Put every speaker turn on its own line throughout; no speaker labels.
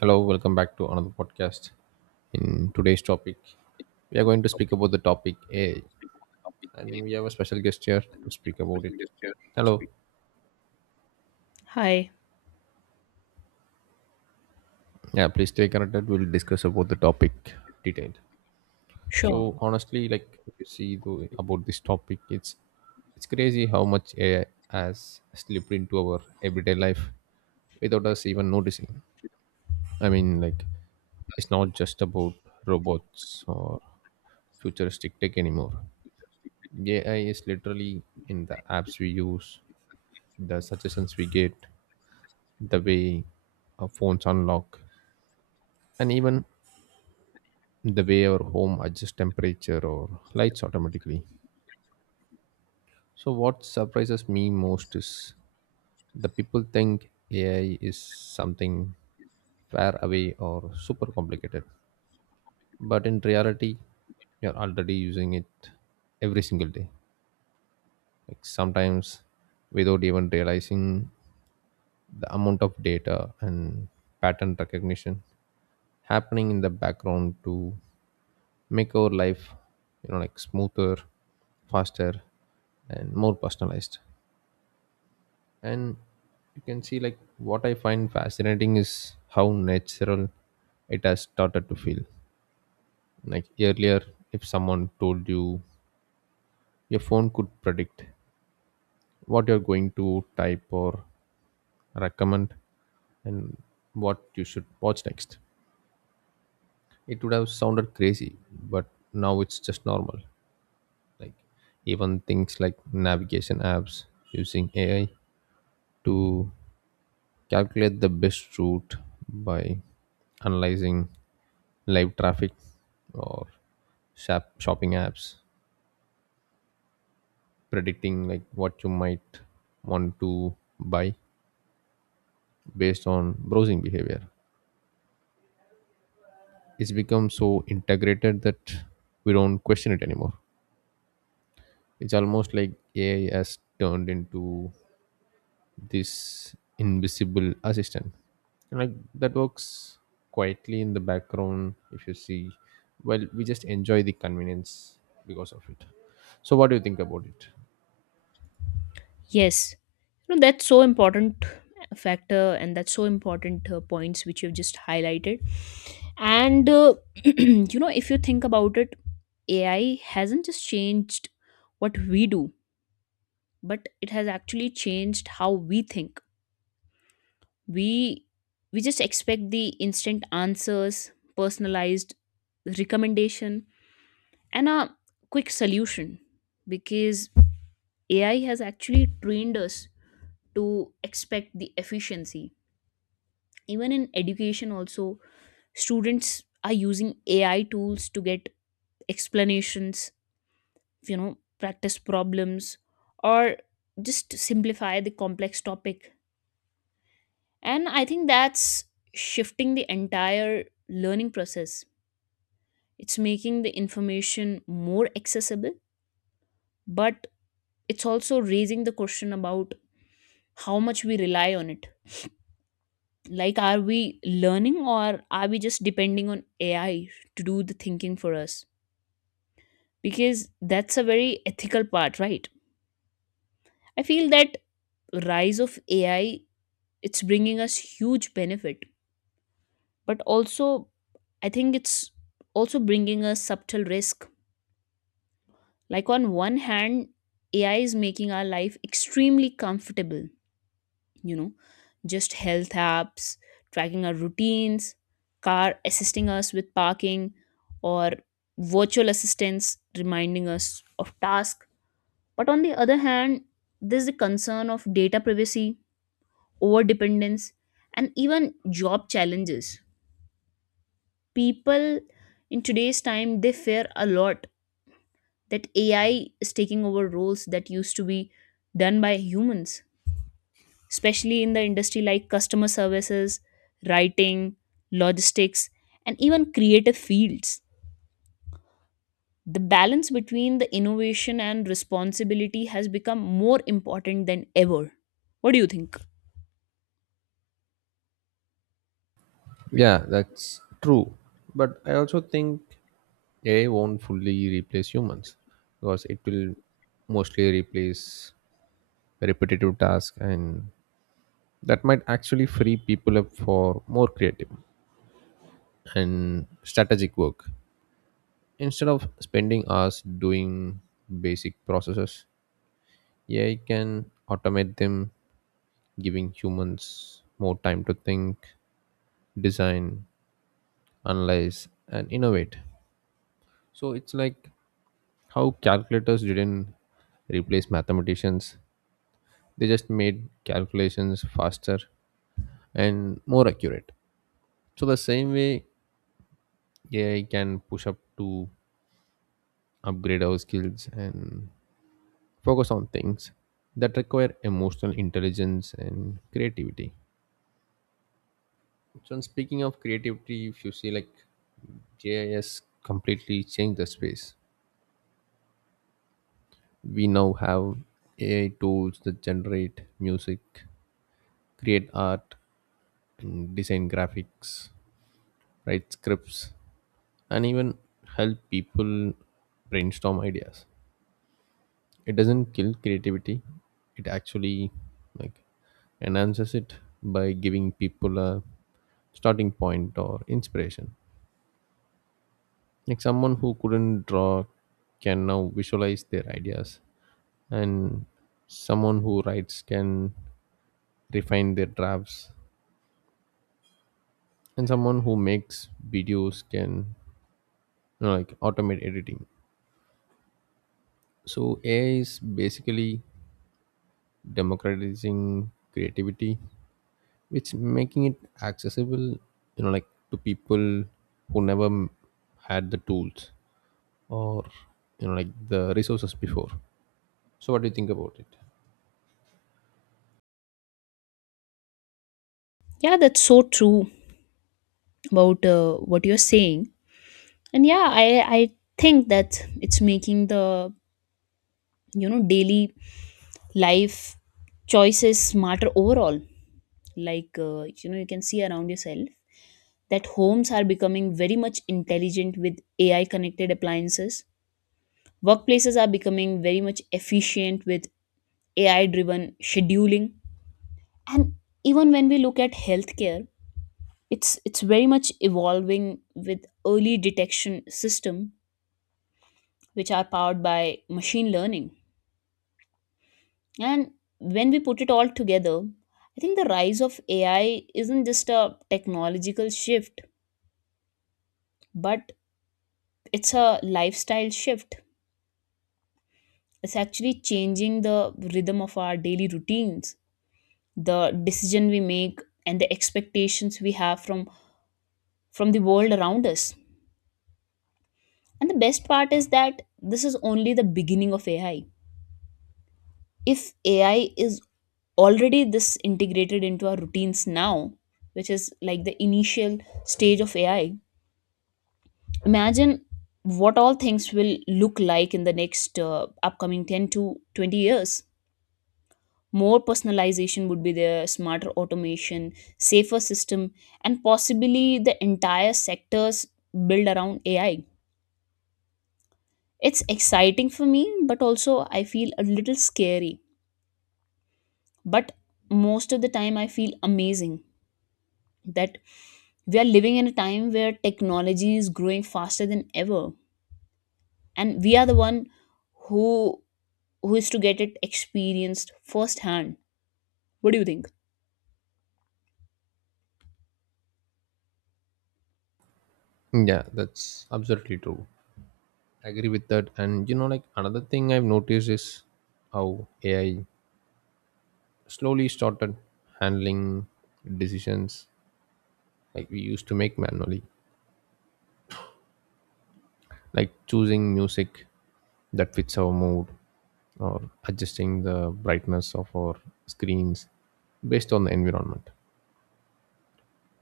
Hello, welcome back to another podcast. In today's topic, we are going to speak about the topic AI, and we have a special guest here to speak about it. Hello.
Hi.
Yeah, please stay connected. We'll discuss about the topic detailed.
Sure.
So honestly, if you see about this topic, it's crazy how much AI has slipped into our everyday life without us even noticing. I mean, like it's not just about robots or futuristic tech anymore. AI is literally in the apps we use, the suggestions we get, the way our phones unlock, and even the way our home adjusts temperature or lights automatically. So, what surprises me most is the people think AI is something far away or super complicated, but in reality, you're already using it every single day. Like sometimes without even realizing the amount of data and pattern recognition happening in the background to make our life smoother, faster, and more personalized. And you can see, like, what I find fascinating is how natural it has started to feel. Like earlier, if someone told you your phone could predict what you're going to type or recommend and what you should watch next, it would have sounded crazy, but now it's just normal. Like even things like navigation apps using AI to calculate the best route by analyzing live traffic, or shopping apps predicting like what you might want to buy based on browsing behavior. It's become so integrated that we don't question it anymore. It's almost like AI has turned into this invisible assistant. And like that works quietly in the background. If you see, well, we just enjoy the convenience because of it. So what do you think about it?
Yes. You know, that's so important factor, and that's so important points which you've just highlighted. And you know, if you think about it, AI hasn't just changed what we do, but it has actually changed how we think. We we just expect the instant answers, personalized recommendation, and a quick solution because AI has actually trained us to expect the efficiency. Even in education also, students are using AI tools to get explanations, you know, practice problems, or just simplify the complex topic. And I think that's shifting the entire learning process. It's making the information more accessible, but it's also raising the question about how much we rely on it. Like, are we learning or are we just depending on AI to do the thinking for us? Because that's a very ethical part, right? I feel that rise of AI, it's bringing us huge benefit, but also I think it's also bringing us subtle risk. Like on one hand, AI is making our life extremely comfortable, you know, just health apps tracking our routines, car assisting us with parking, or virtual assistants reminding us of tasks. But on the other hand, there's the concern of data privacy, over dependence, and even job challenges. People in today's time, they fear a lot that AI is taking over roles that used to be done by humans, especially in the industry like customer services, writing, logistics, and even creative fields. The balance between the innovation and responsibility has become more important than ever. What do you think?
Yeah, that's true, but I also think AI won't fully replace humans because it will mostly replace repetitive tasks, and that might actually free people up for more creative and strategic work. Instead of spending hours doing basic processes, AI can automate them, giving humans more time to think, design, analyze, and innovate. So it's like how calculators didn't replace mathematicians, they just made calculations faster and more accurate. So, the same way AI can push up to upgrade our skills and focus on things that require emotional intelligence and creativity. So, and speaking of creativity, if you see, like, GIS completely changed the space. We now have AI tools that generate music, create art, and design graphics, write scripts, and even help people brainstorm ideas. It doesn't kill creativity. It actually, like, enhances it by giving people a starting point or inspiration. Like someone who couldn't draw can now visualize their ideas, and someone who writes can refine their drafts, and someone who makes videos can, automate editing. So AI is basically democratizing creativity, which making it accessible, you know, like, to people who never had the tools or, you know, like, the resources before. So what do you think about it?
Yeah, that's so true about what you're saying. And yeah, I think that it's making the, you know, daily life choices smarter overall. Like you know, you can see around yourself that homes are becoming very much intelligent with AI connected appliances, workplaces are becoming very much efficient with AI driven scheduling. And even when we look at healthcare, it's very much evolving with early detection system which are powered by machine learning. And when we put it all together, I think the rise of AI isn't just a technological shift, but it's a lifestyle shift. It's actually changing the rhythm of our daily routines, the decision we make, and the expectations we have from the world around us. And the best part is that this is only the beginning of AI. If AI is already this integrated into our routines now, which is like the initial stage of AI, imagine what all things will look like in the next upcoming 10 to 20 years. More personalization would be there, smarter automation, safer system, and possibly the entire sectors built around AI. It's exciting for me, but also I feel a little scary. But most of the time I feel amazing that we are living in a time where technology is growing faster than ever, and we are the one who is to get it experienced firsthand. What do you think?
Yeah, that's absolutely true. I agree with that. And you know, like, another thing I've noticed is how AI slowly started handling decisions like we used to make manually, like choosing music that fits our mood or adjusting the brightness of our screens based on the environment.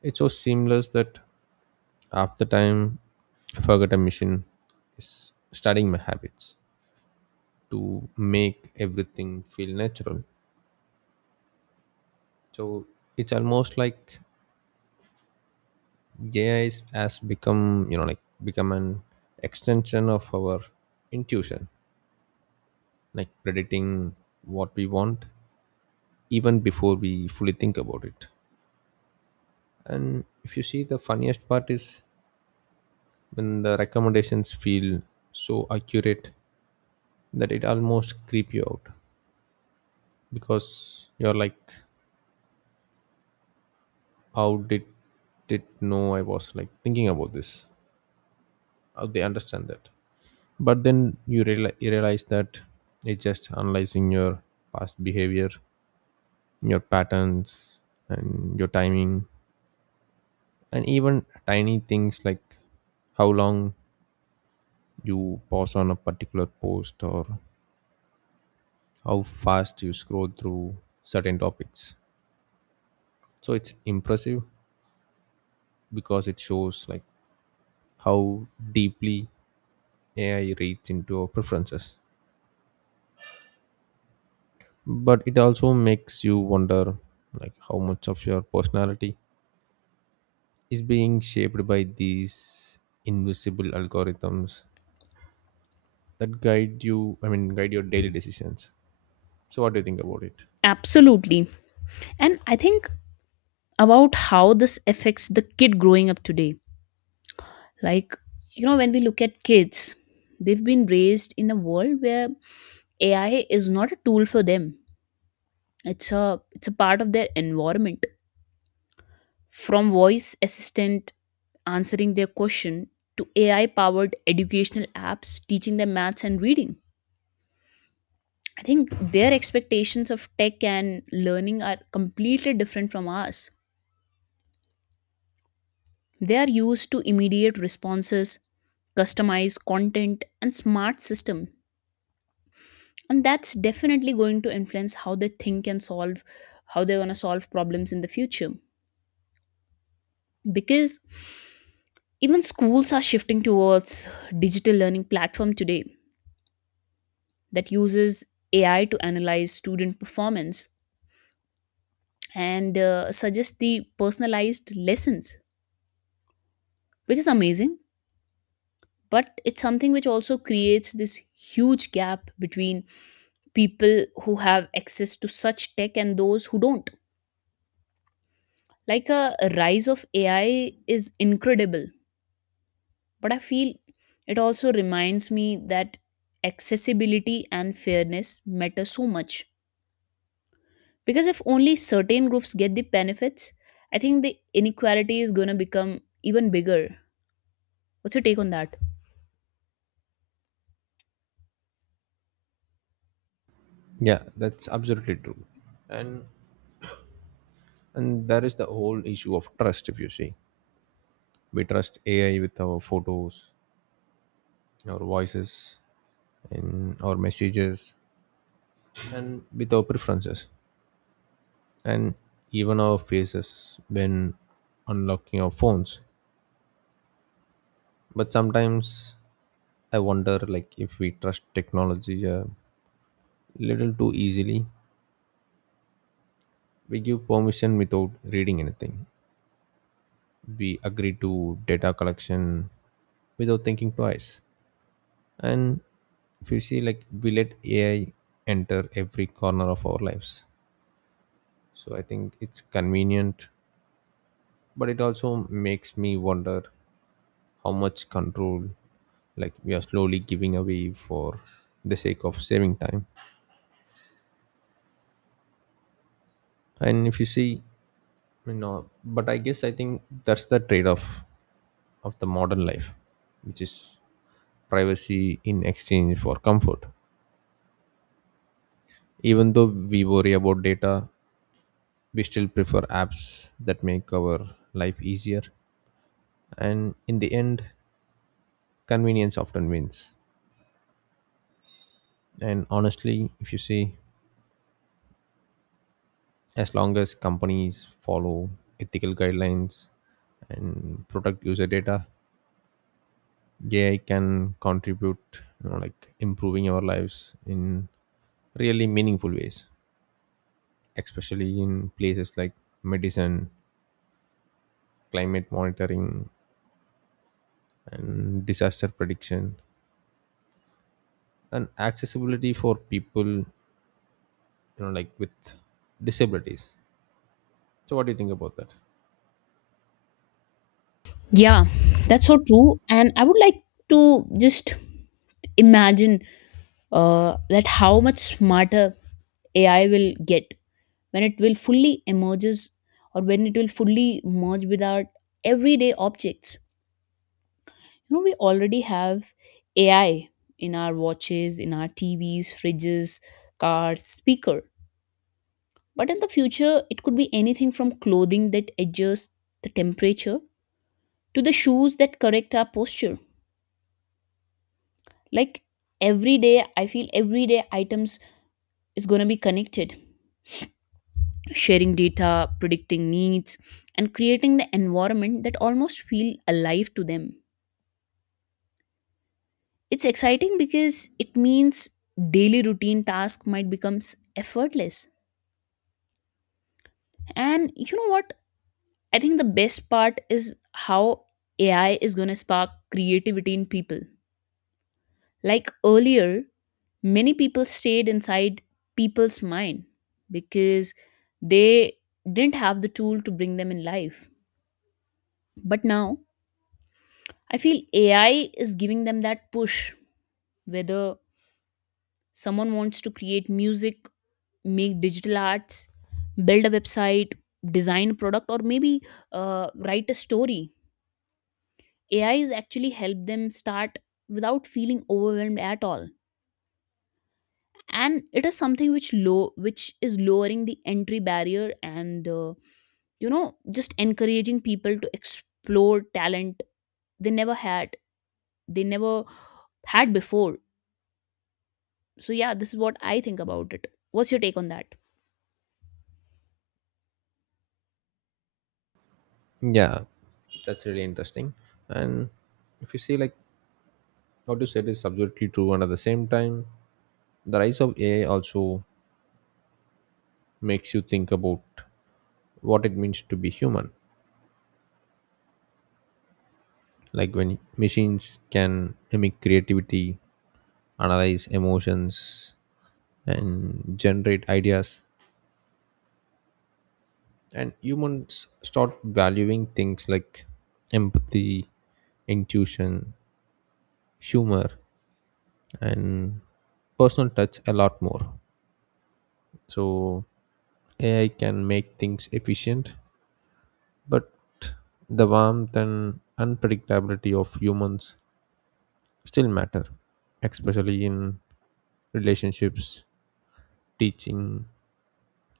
It's so seamless that half the time I forget a mission is studying my habits to make everything feel natural. So it's almost like has become, you know, like become an extension of our intuition, like predicting what we want even before we fully think about it. And if you see, the funniest part is when the recommendations feel so accurate that it almost creep you out, because you're like, how did it know I was like thinking about this? How they understand that? But then you realize that it's just analyzing your past behavior, your patterns, and your timing, and even tiny things like how long you pause on a particular post or how fast you scroll through certain topics. So it's impressive because it shows like how deeply AI reads into our preferences, but it also makes you wonder like how much of your personality is being shaped by these invisible algorithms that guide you I mean guide your daily decisions. So what do you think about it?
Absolutely. And I think about how this affects the kid growing up today. Like, you know, when we look at kids, they've been raised in a world where AI is not a tool for them. It's a part of their environment. From voice assistant answering their question to AI powered educational apps teaching them maths and reading. I think their expectations of tech and learning are completely different from ours. They are used to immediate responses, customized content, and smart system. And that's definitely going to influence how they think and solve, how they're going to solve problems in the future. Because even schools are shifting towards digital learning platform today that uses AI to analyze student performance and suggest the personalized lessons, which is amazing. But it's something which also creates this huge gap between people who have access to such tech and those who don't. Like a rise of AI is incredible, but I feel it also reminds me that accessibility and fairness matter so much. Because if only certain groups get the benefits, I think the inequality is going to become even bigger. What's your take on that?
Yeah, that's absolutely true. And and that is the whole issue of trust. If you see, we trust AI with our photos, our voices, and our messages, and with our preferences, and even our faces when unlocking our phones. But sometimes I wonder like if we trust technology a little too easily. We give permission without reading anything. We agree to data collection without thinking twice. And if you see, like, we let AI enter every corner of our lives. So I think it's convenient, but it also makes me wonder how much control, like, we are slowly giving away for the sake of saving time. And if you see, you know, but I guess I think that's the trade-off of the modern life, which is privacy in exchange for comfort. Even though we worry about data, we still prefer apps that make our life easier, and in the end, convenience often wins. And honestly, if you see, as long as companies follow ethical guidelines and protect user data, AI can contribute, you know, like, improving our lives in really meaningful ways, especially in places like medicine, climate monitoring, and disaster prediction, and accessibility for people, you know, like, with disabilities. So what do you think about that?
Yeah, that's so true. And I would like to just imagine that how much smarter AI will get, when it will fully emerges, or when it will fully merge with our everyday objects. You know, we already have AI in our watches, in our TVs, fridges, cars, speaker. But in the future, it could be anything from clothing that adjusts the temperature to the shoes that correct our posture. Like every day I feel everyday items is going to be connected, sharing data, predicting needs, and creating the environment that almost feel alive to them. It's exciting because it means daily routine task might become effortless. And you know what? I think the best part is how AI is going to spark creativity in people. Like earlier, many people stayed inside people's mind because they didn't have the tool to bring them in life. But now, I feel AI is giving them that push, whether someone wants to create music, make digital arts, build a website, design a product, or maybe write a story. AI is actually help them start without feeling overwhelmed at all, and it is something which low which is lowering the entry barrier, and you know, just encouraging people to explore talent they never had they never had before. So yeah, this is what I think about it. What's your take on that?
Yeah, that's really interesting. And if you see, like, what you said is absolutely true, and at the same time, the rise of AI also makes you think about what it means to be human. Like when machines can mimic creativity, analyze emotions, and generate ideas, and humans start valuing things like empathy, intuition, humor, and personal touch a lot more. So AI can make things efficient, but the warmth and unpredictability of humans still matter, especially in relationships, teaching,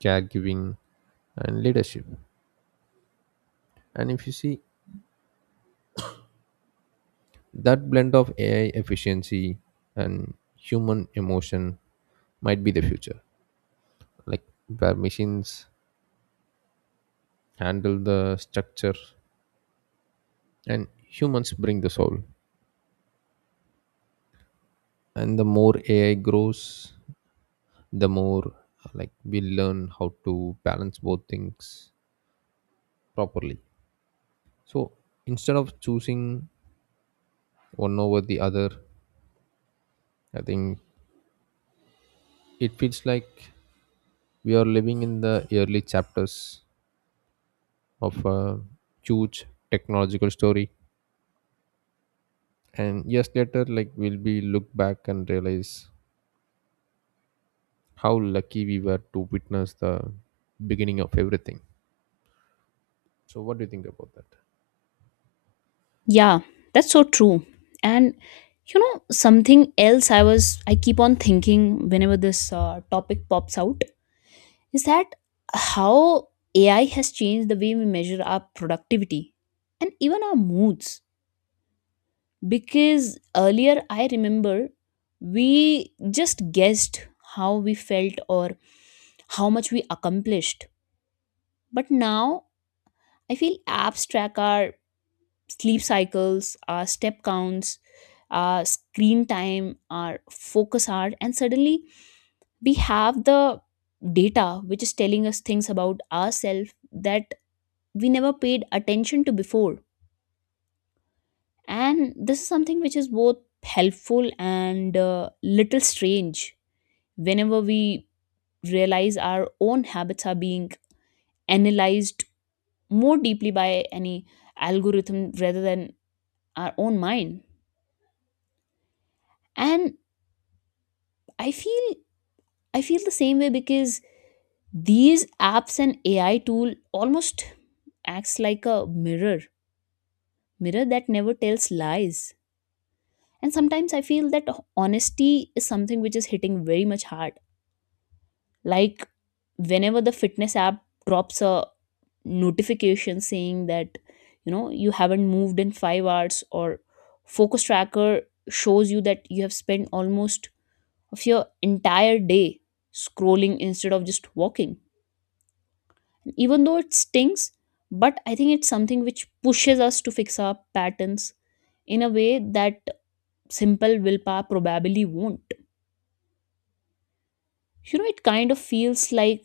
caregiving, and leadership. And if you see, that blend of AI efficiency and human emotion might be the future, like where machines handle the structure and humans bring the soul. And the more AI grows, the more, like, we learn how to balance both things properly. So instead of choosing one over the other, I think it feels like we are living in the early chapters of a huge technological story, and years later, like, we'll be look back and realize how lucky we were to witness the beginning of everything. So what do you think about that?
Yeah, that's so true. And you know, something else I keep on thinking whenever this topic pops out is that how AI has changed the way we measure our productivity and even our moods. Because earlier I remember we just guessed how we felt or how much we accomplished. But now I feel apps track our sleep cycles, our step counts, our screen time, our focus hour, and suddenly we have the data which is telling us things about ourselves that we never paid attention to before. And this is something which is both helpful and little strange whenever we realize our own habits are being analyzed more deeply by any algorithm rather than our own mind. And I feel I feel the same way because these apps and AI tool almost acts like a mirror that never tells lies. And sometimes I feel that honesty is something which is hitting very much hard. Like whenever the fitness app drops a notification saying that, you know, you haven't moved in 5 hours, or focus tracker shows you that you have spent almost of your entire day scrolling instead of just walking. Even though it stings, but I think it's something which pushes us to fix our patterns in a way that simple willpower probably won't. You know, it kind of feels like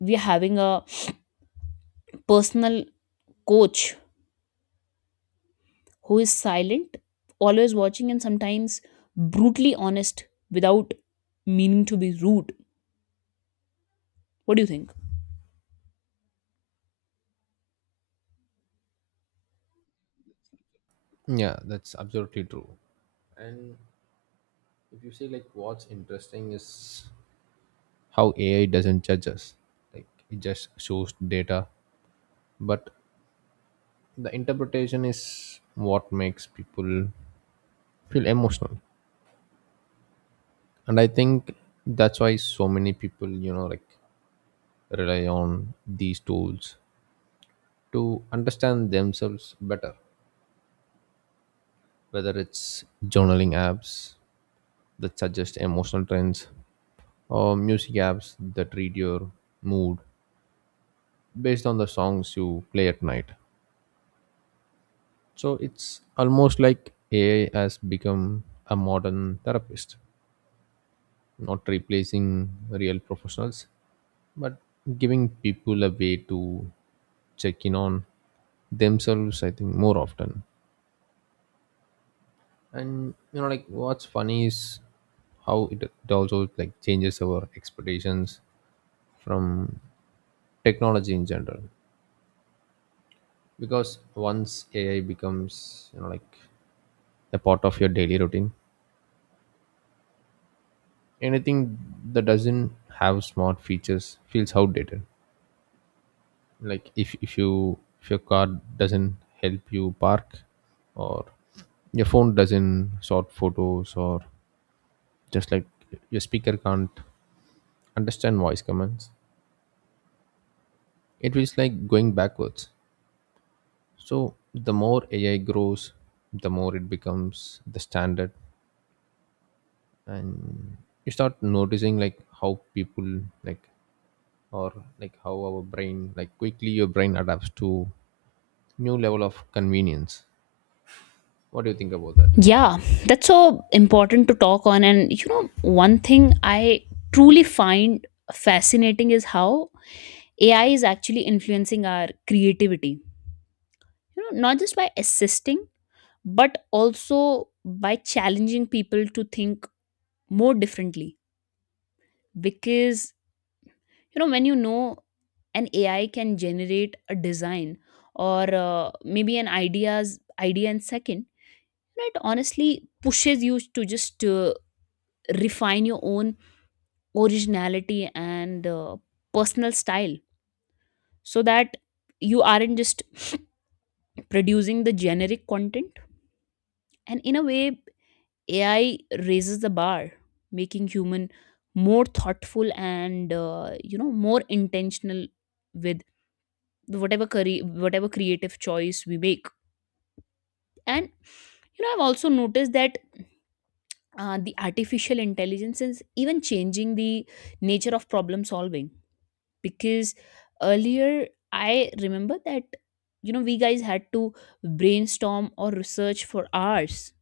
we're having a personal coach who is silent, always watching, and sometimes brutally honest without meaning to be rude. What do you think?
Yeah, that's absolutely true. And if you see, like, what's interesting is how AI doesn't judge us. Like, it just shows data, but the interpretation is what makes people feel emotional. And I think that's why so many people, you know, like, rely on these tools to understand themselves better, whether it's journaling apps that suggest emotional trends or music apps that read your mood based on the songs you play at night. So it's almost like AI has become a modern therapist, not replacing real professionals, but giving people a way to check in on themselves, I think, more often. And you know, like, what's funny is how it also like changes our expectations from technology in general. Because once AI becomes, you know, like, a part of your daily routine, anything that doesn't have smart features feels outdated. Like if your car doesn't help you park, or your phone doesn't sort photos, or just like your speaker can't understand voice commands, it feels like going backwards. So the more AI grows, the more it becomes the standard. And you start noticing like how people like or like how our brain like quickly your brain adapts to new level of convenience. What do you think about that?
Yeah, that's so important to talk on. And you know, one thing I truly find fascinating is how AI is actually influencing our creativity, you know, not just by assisting, but also by challenging people to think more differently. Because, you know, when you know an AI can generate a design or maybe an idea in second, you know, it honestly pushes you to just refine your own originality and personal style so that you aren't just producing the generic content. And in a way, AI raises the bar, making human more thoughtful and you know, more intentional with whatever career, whatever creative choice we make. And you know, I've also noticed that the artificial intelligence is even changing the nature of problem solving, because earlier I remember that, you know, we guys had to brainstorm or research for hours.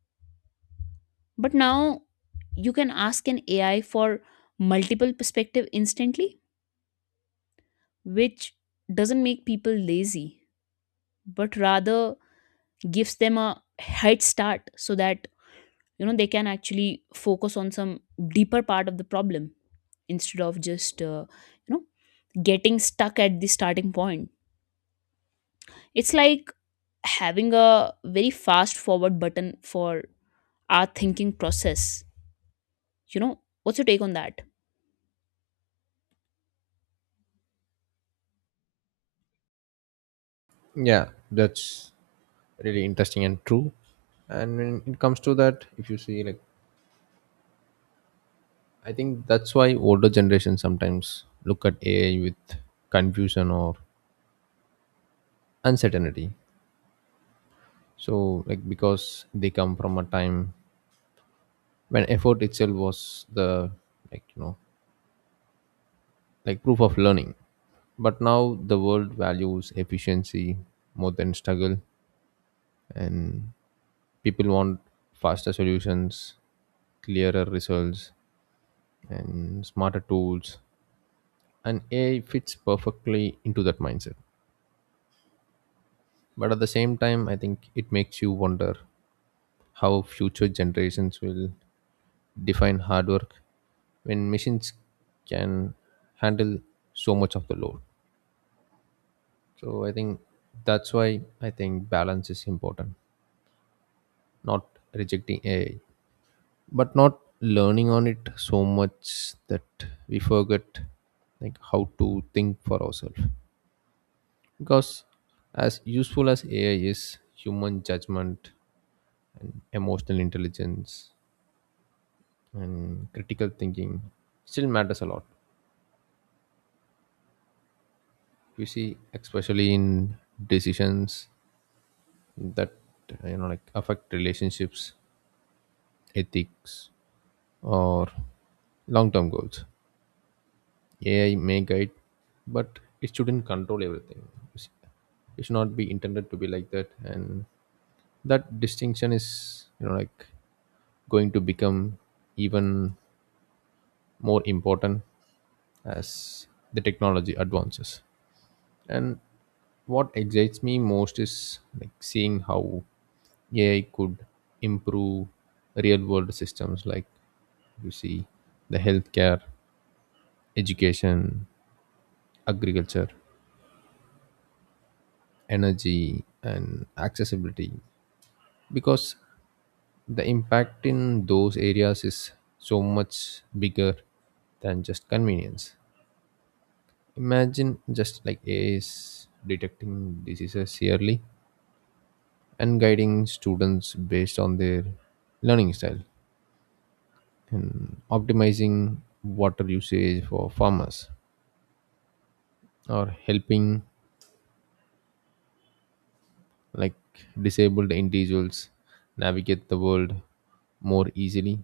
But now you can ask an AI for multiple perspective instantly, which doesn't make people lazy, but rather gives them a head start so that, you know, they can actually focus on some deeper part of the problem instead of just you know, getting stuck at the starting point. It's like having a very fast forward button for our thinking process. You know, what's your take on that?
Yeah, that's really interesting and true. And when it comes to that, if you see, like, I think that's why older generations sometimes look at AI with confusion or uncertainty. So, like, because they come from a time when effort itself was the, like, you know, like, proof of learning. But now the world values efficiency more than struggle. And people want faster solutions, clearer results, and smarter tools. And AI fits perfectly into that mindset. But at the same time, I think it makes you wonder how future generations will define hard work when machines can handle so much of the load. So I think that's why I think balance is important, not rejecting AI but not learning on it so much that we forget like how to think for ourselves. Because as useful as AI is, human judgment, emotional intelligence, and critical thinking still matters a lot, you see, especially in decisions that, you know, like, affect relationships, ethics, or long term goals. AI may guide, but it shouldn't control everything. It's- It should not be intended to be like that, and that distinction is, you know, like, going to become even more important as the technology advances. And what excites me most is like seeing how AI could improve real world systems like, you see, the healthcare, education, agriculture, energy, and accessibility, because the impact in those areas is so much bigger than just convenience. Imagine just like AI is detecting diseases yearly, and guiding students based on their learning style, and optimizing water usage for farmers, or helping like disabled individuals navigate the world more easily.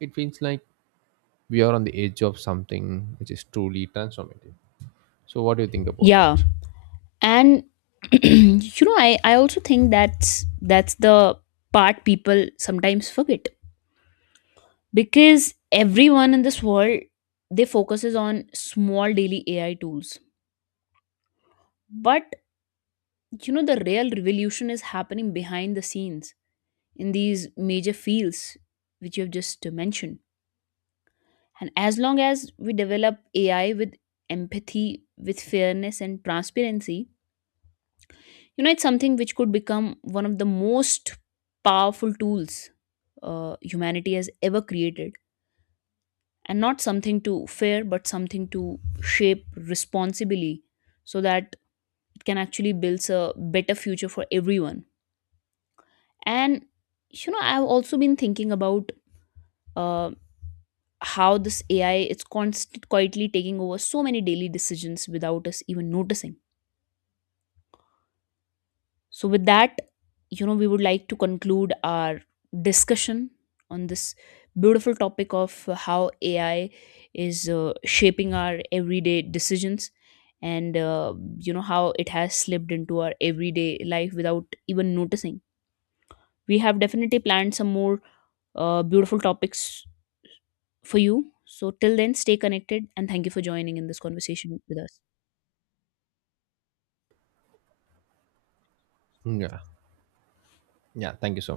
It feels like we are on the edge of something which is truly transformative. So, what do you think about
Yeah,
that?
and you know, I also think that's the part people sometimes forget, because everyone in this world, they focuses on small daily AI tools, but you know the real revolution is happening behind the scenes in these major fields which you have just mentioned. And as long as we develop AI with empathy, with fairness and transparency, you know, it's something which could become one of the most powerful tools humanity has ever created. And not something to fear, but something to shape responsibly so that it can actually build a better future for everyone. And, you know, I've also been thinking about uh, how this AI is constantly quietly taking over so many daily decisions without us even noticing. So, with that, you know, we would like to conclude our discussion on this beautiful topic of how AI is shaping our everyday decisions, and, you know, how it has slipped into our everyday life without even noticing. We have definitely planned some more beautiful topics for you. So, till then, stay connected, and thank you for joining in this conversation with us.
Yeah. Yeah. Thank you so